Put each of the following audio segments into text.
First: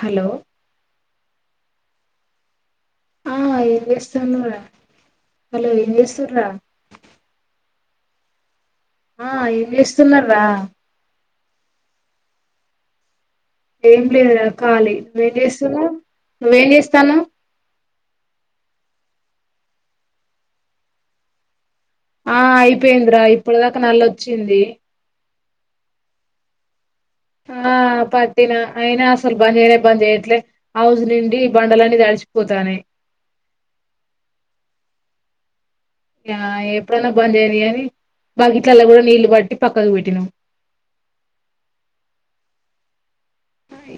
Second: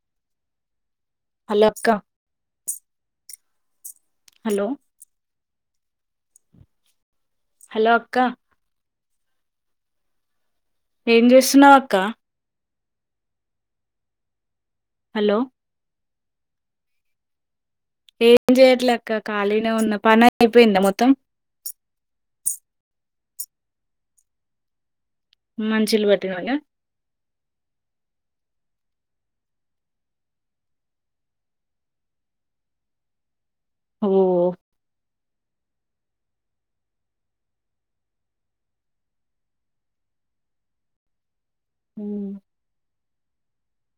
Hello హలోక్క ఆ ఏం చేస్తున్నావ్ స్తున్నావ్ రా హలో ఎంజేస్తుండ్రు రా హలో అక్కా ఆ ఏం చెస్తున్నారు రా ఏం చేస్తున్నావ్ అక్క ఏమి లేదు రా కాలీ ఏం హలో చేస్తున్నావ్ నువ్వేం చేస్తానవ్ ఏం చెయట్లేక్క ఖాళీనే ఉన్న పని అయిపోయింద మొత్తం ఆ అయిపోయింద్ర ఇప్పు ఇప్పుడుదాకా నలొచ్చింది మంచిలు పట్టినోనా ఆ పట్టినా అయినా అసలు బంద్ చేయనే బంద్ చేయట్లే హౌజ్ నుండి బండలన్నీ తడిచిపోతానాయ్ ఓ ఆ ఎప్పుడన్నా బందు కాని బగాట్లలా కూడా నీళ్లు పట్టి పక్కకు పెట్టినాము. మ్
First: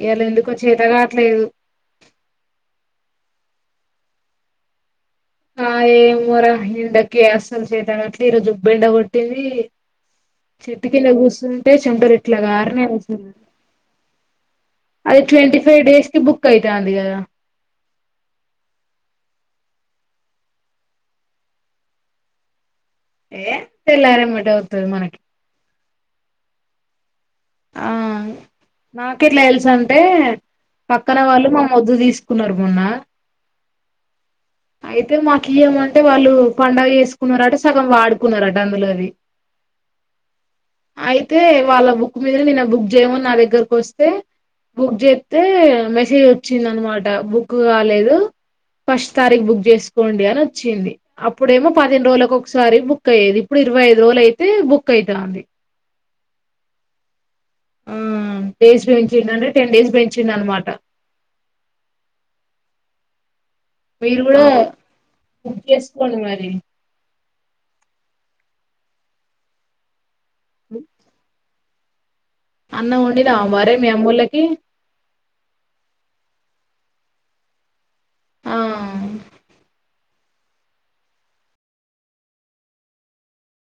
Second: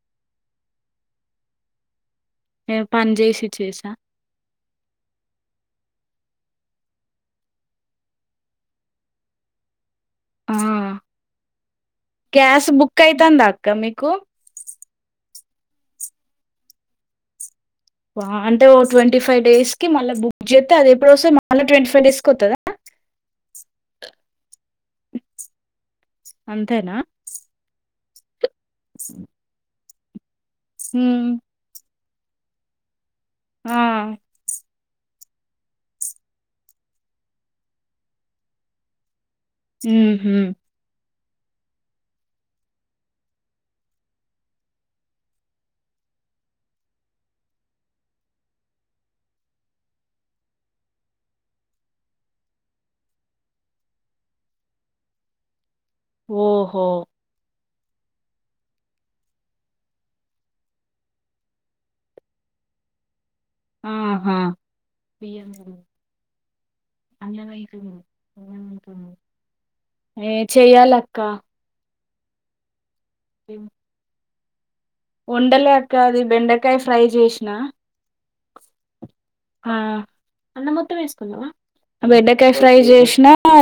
ఇయలా ఎందుకు చేత కావట్లేదు ఏ పని చేేసి చేసా ఆ ఏమెర ఎండకి అసలు చేయతాట్లే ఈరోజు బెండ గొట్టింది. ఆ చెట్టుకింద కూసుంటే చెమటలు ఇట్లా గ్యాస్ గార్నయి బుక్ అసలు అయితందా అక్క మీకు అది ట్వంటీఫైవ్ డేస్ కి బుక్ అయితాంది కదా వా అంటే ఓ ట్వంటీఫైవ్ డేస్ కి మల్ల బుక్ చేస్తే అది ఎప్పుడు వస్తది మల్ల ట్వంటీడేస్ కి వత్తాదా. ఏ తెల్లారేంబాటే వత్తాది మనకి. అంతేనా నా కేట్లా ఎల్సన్ టే పక్కన ఉమ్, వాళ్ళు మా వద్దు తీసు కునరు మొన్న ఆ అయితే మాకు ఏమంటే వాళ్ళు పండుగ చేసుకున్నార అట సగం వాడుకున్నారట అందులోది ఉ హు అయితే వాళ్ళ బుక్ [unintelligible] నిన్న బుక్ చేయమని నా దగ్గరకు వస్తే బుక్ జేత్తే మెసేజ్ వచ్చింది అనమాట బుక్ కాలేదు ఫస్ట్ తారీఖు బుక్ చేసుకోండి అని వచ్చింది అప్పుడేమో పదిహేను రోజులకు ఒకసారి బుక్ అయ్యేది ఇప్పుడు ఇరవై ఐదు రోజులు అయితే బుక్ అయితాంది. ఓహో ఆ డేస్ పెంచిండ్రు అంటే టెన్ డేస్ పెంచిండ్రు అనమాట మీరు ఆహా కూడా బుక్ చేసుకోండి మరి [unintelligible] ఏ చెయ్యాలక్క అన్నాం వండినవా మరి మీ అమ్మోలకి ఏ వండలేక అది బెండకాయ ఫ్రై చేసిన ఆ ఆ అన్నం మొత్తం వేసుకున్నావా బెండకాయ ఫ్రై చేసిన